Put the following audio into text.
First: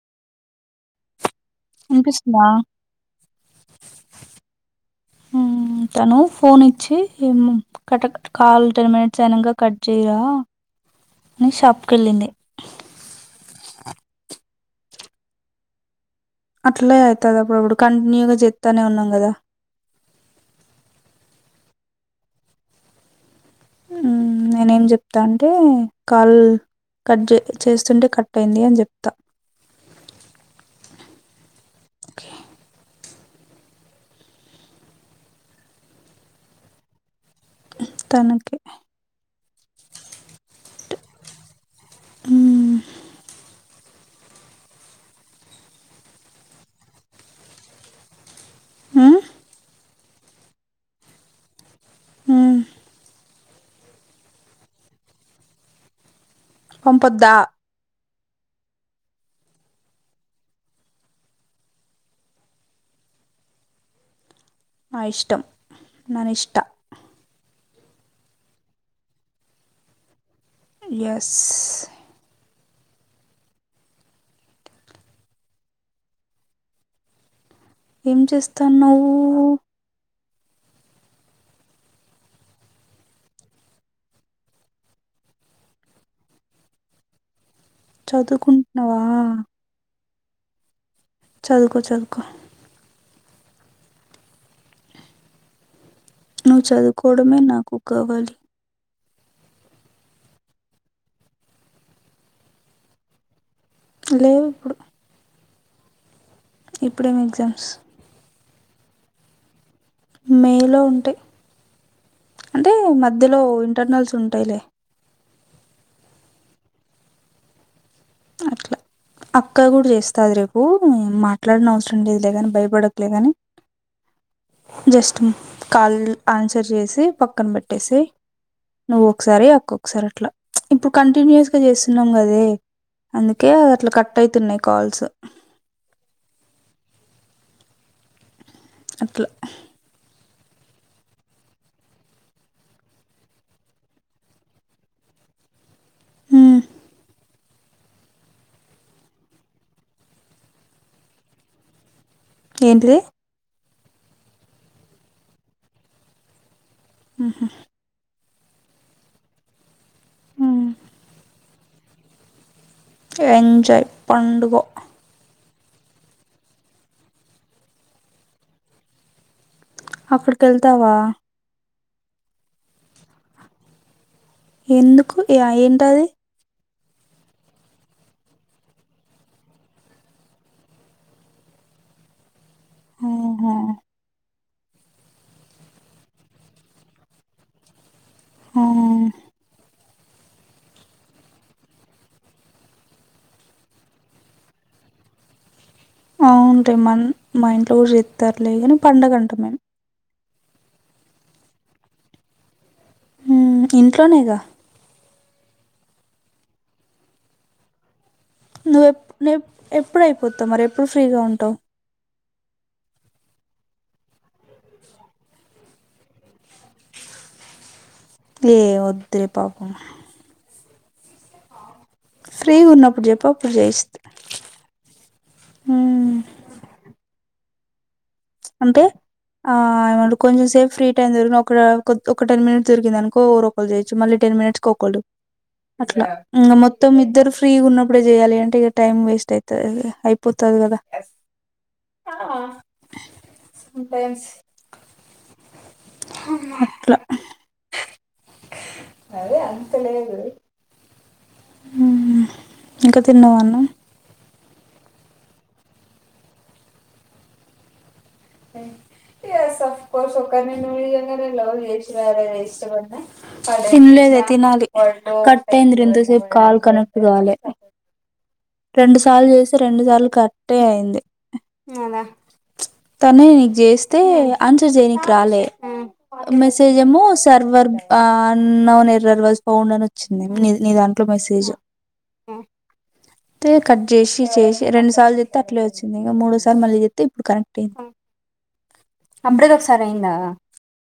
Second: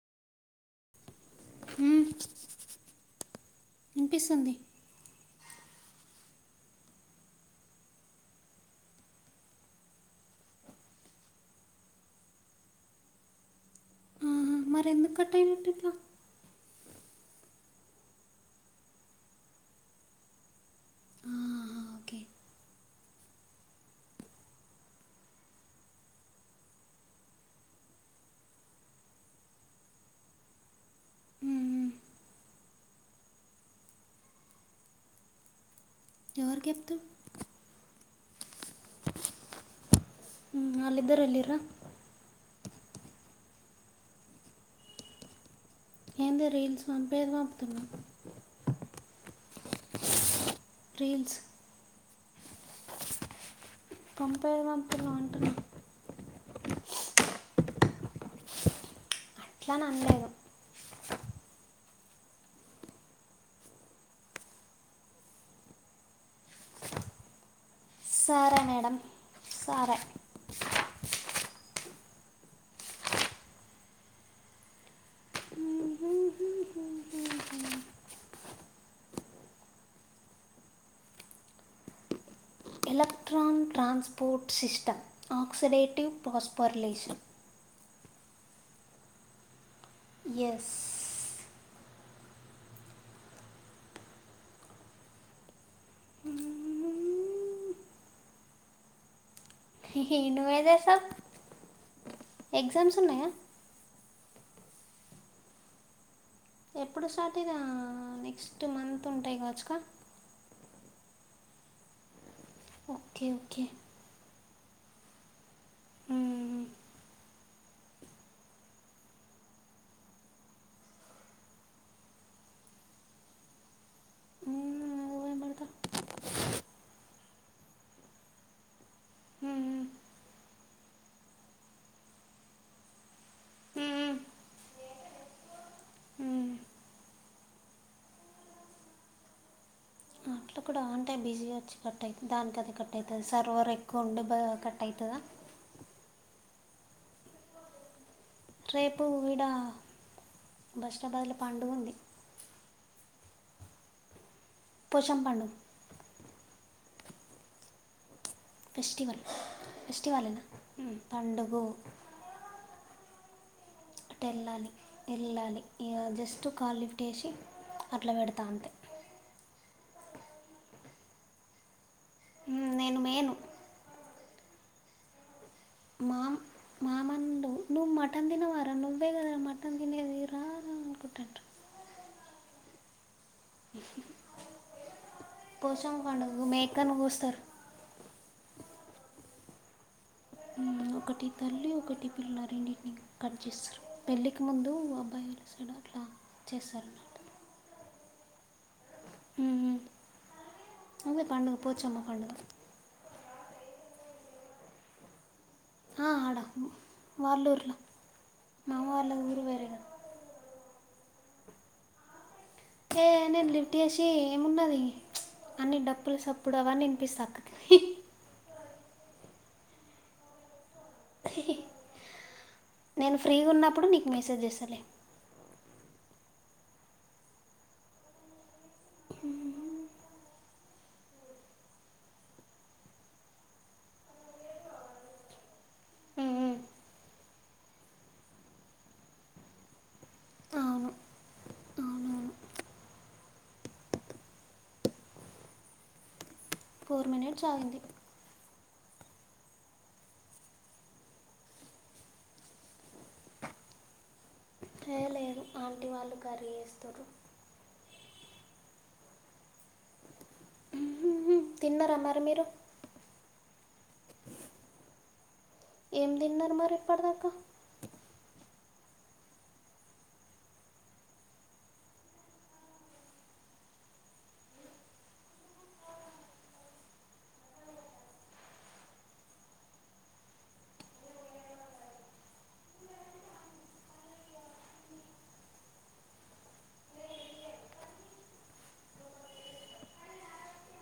ఉమ్ వినిపిస్తుందా? ఇనిపిస్తుంది హ్మ్ తను ఫోన్ ఇచ్చి కట కాల్ టెన్ మినిట్స్ అయినంక కట్ చేయిరా అని షాప్కెళ్ళింది ఉమ్ మరెందుకు కట్ అయినట్టు ఇట్లా అట్లే అయితది అప్పుడుప్పుడు కంటిన్యూగా చెత్తన్నే ఉన్నాం కదా. ఆహా, ఓకే హ్మ్ నేనేం చెప్తా అంటే కాల్. కట్ చే చేస్తుంటే కట్ అయింది అని చెప్తా. మ్మ్, మ్మ్. ఓకే ఎవరికీ చెప్తవ్ తనకే ఉమ్ ఆల్లిద్దరు ఎళ్లిర్రా హ్మ్ ఏందే రీల్స్ పంపేదే పంపుతున్నావ్ ఉమ్ రీల్స్ ఉమ్ పంపేది పంప్పుతున్నావ్ అంటున్నా పంపొద్ద అట్లనన్లేదు నా ఇష్టం ననిష్ట సరే మేడం సరే యస్ ఎం చేస్తన్నావు electron transport system oxidative phosphorylation చదువుకుంటున్నావా యస్ చదువుకో చదువుకో నువ్వు చదువుకోవడమే నాకు కావాలి హీ హీ నువ్వు ఎం చేస్తావ్ ఎగ్జామ్స్ ఉన్నాయా లేవు ఇప్పుడు ఎప్పుడు స్టార్ట్ ఇగ ఎగ్జామ్స్ నెక్స్ట్ మంత్ ఉంటాయి కావచ్చు కా మేలో ఉంటయి అంటే ఓకే మధ్యలో ఓకే ఇంటర్నల్స్ ఉంటాయిలే మ్మ్. అట్లా అక్క కూడా చేస్తాది రేపు మాట్లాడిన అవసరం లేదు లే కాని భయపడక్ లే గని మ్మ్, జస్ట్ ఊరే పెడతా కాల్ ఆన్సర్ చేసి పక్కన బెట్టెసేయ్ నువ్వు ఒకసారి మ్మ్, అక్కొకసారి అట్లా ఇప్పుడు కంటిన్యూయస్ గా చేస్తున్నాం కదే అందుకే అట్లా మ్మ్, కట్ అయితున్నాయి కాల్స్ మ్మ్. అట్లా అట్లా కూడా ఆన్ టైం బిజీ వచ్చి కట్ అయి దానికదే కట్ అయితది సర్వర్ ఎక్కువ ఉండి బ కట్ అయితదా ఉమ్ రేపు ఇడా బస్టాబాదుల పండుగ ఉంది ఏంటిది పోచమ్ పండు ఉహ్మ్ ఫెస్టివల్ ఫెస్టివలేన మ్మ్. పండుగు ఏంద్ అట్ ఎళ్ళాలి ఎళ్ళాలి ఇగ జస్ట్ కాల్ లిఫ్ట్ చేేసి అట్లా పెడతా అంతే అపుడికెళ్తావా ఉమ్ నేను మేను ఎందుకు ఇగ ఏంటది మామండు నువ్వు మటన్ తినవారా నువ్వే గాదరా మటన్ తినేది రా అనుకుంటంటు హు్హ్ పోషమ్మ పండుగకు మేకన్ కోస్తర్ ఆ. ఉమ్ ఒకటి తల్లి ఒకటి పిల్ల రేండిటిని కట్ చేస్తర్ పెళ్లికి ముందు అబ్బాయి వసడ అ ఉంటేమన్ మా ఇంట్లో కూడా జేత్తర్లే గాని పండగ అంటార్ మేమ్ ఉమ్, అదే పండుగ పోచమ్మ పండుగ ఊ ఇంట్లోనే గా ఆ ఆడ వాళ్ళుర్ల నువ్వేప్ నువ్వేప్ ఎప్పుడు అయిపోతవు మరి ఎప్పుడు ఫ్రీ గా ఉంటావు ఏ నేను లిఫ్ట్ ఏషి ఏమున్నది అన్ని డప్పుల సప్పుడవ్వనిపిస్తాక్ హీ ఏ ఒద్దే పాపం ఫ్రీగా ఉన్నప్పుడు నేను చెప్పు ఫ్రీ అప్పుడు గున్నప్పుడు నీకు మెసేజ్ చేస్తలే ఊమ్ అంటే ఆ ఏమనడు కొంజం సేప్ ఫ్రీ టైమ్ దొరికిన కూడా కొ కొద్ద్ ఒక టెన్ మినట్ జోరికిందనుకో ఎవరోకల్ చేయచ్చు మళ్ళీ టెన్ టెన్ మినట్స్ ఒకలు అట్లా మ్ ఇగ మొత్తం ఇద్దరు ఫ్రీ గా ఉన్నప్పుడే జెయాలి అంటే ఇక టైమ్ వేస్ట్ అయితదిగ అయిపోత దకద అవును అవునవును ఉమ్ థ్యాంక్స్ హమ్మ ఫోర్ మినేట్స్ ఆగింది మరి అంతలేదు ఊమ్ ఇంకా తిన్నవా అన్నం ఏ లేదు ఆంటి వాళ్ళు కర్రీ చేస్తుర్రు అ ఎస్స్ సఫ్ కోర్స్ ఒకర్ని నువ్ ఇగ తిన్నారా మరి మీరు తిన్లేదే తినాలి కట్ టైందిర ఏం ఇంతసేపు తిన్నారు కాల్ మరి కనెక్ట్ గాలే ఇప్పటిదాకా రెండు సార్లు చేస్తే రెండు సార్లు కట్టే అయింది నాద ప్చ్ తనే నీక్ జేస్తే ఆన్సర్ చేయనీకి రాలే మెసేజ్ ఏమో server unknown error was found అని వచ్చింది నీ నీ దాంట్లో మెసేజు అయితే కట్ చేసి చేసి రెండు సార్లు చెత్తే అట్లే వచ్చింది ఇక మూడోసారి మళ్ళీ చెత్తే ఇప్పుడు కనెక్ట్ అయింది అంబ్రదొకసారి అయిందా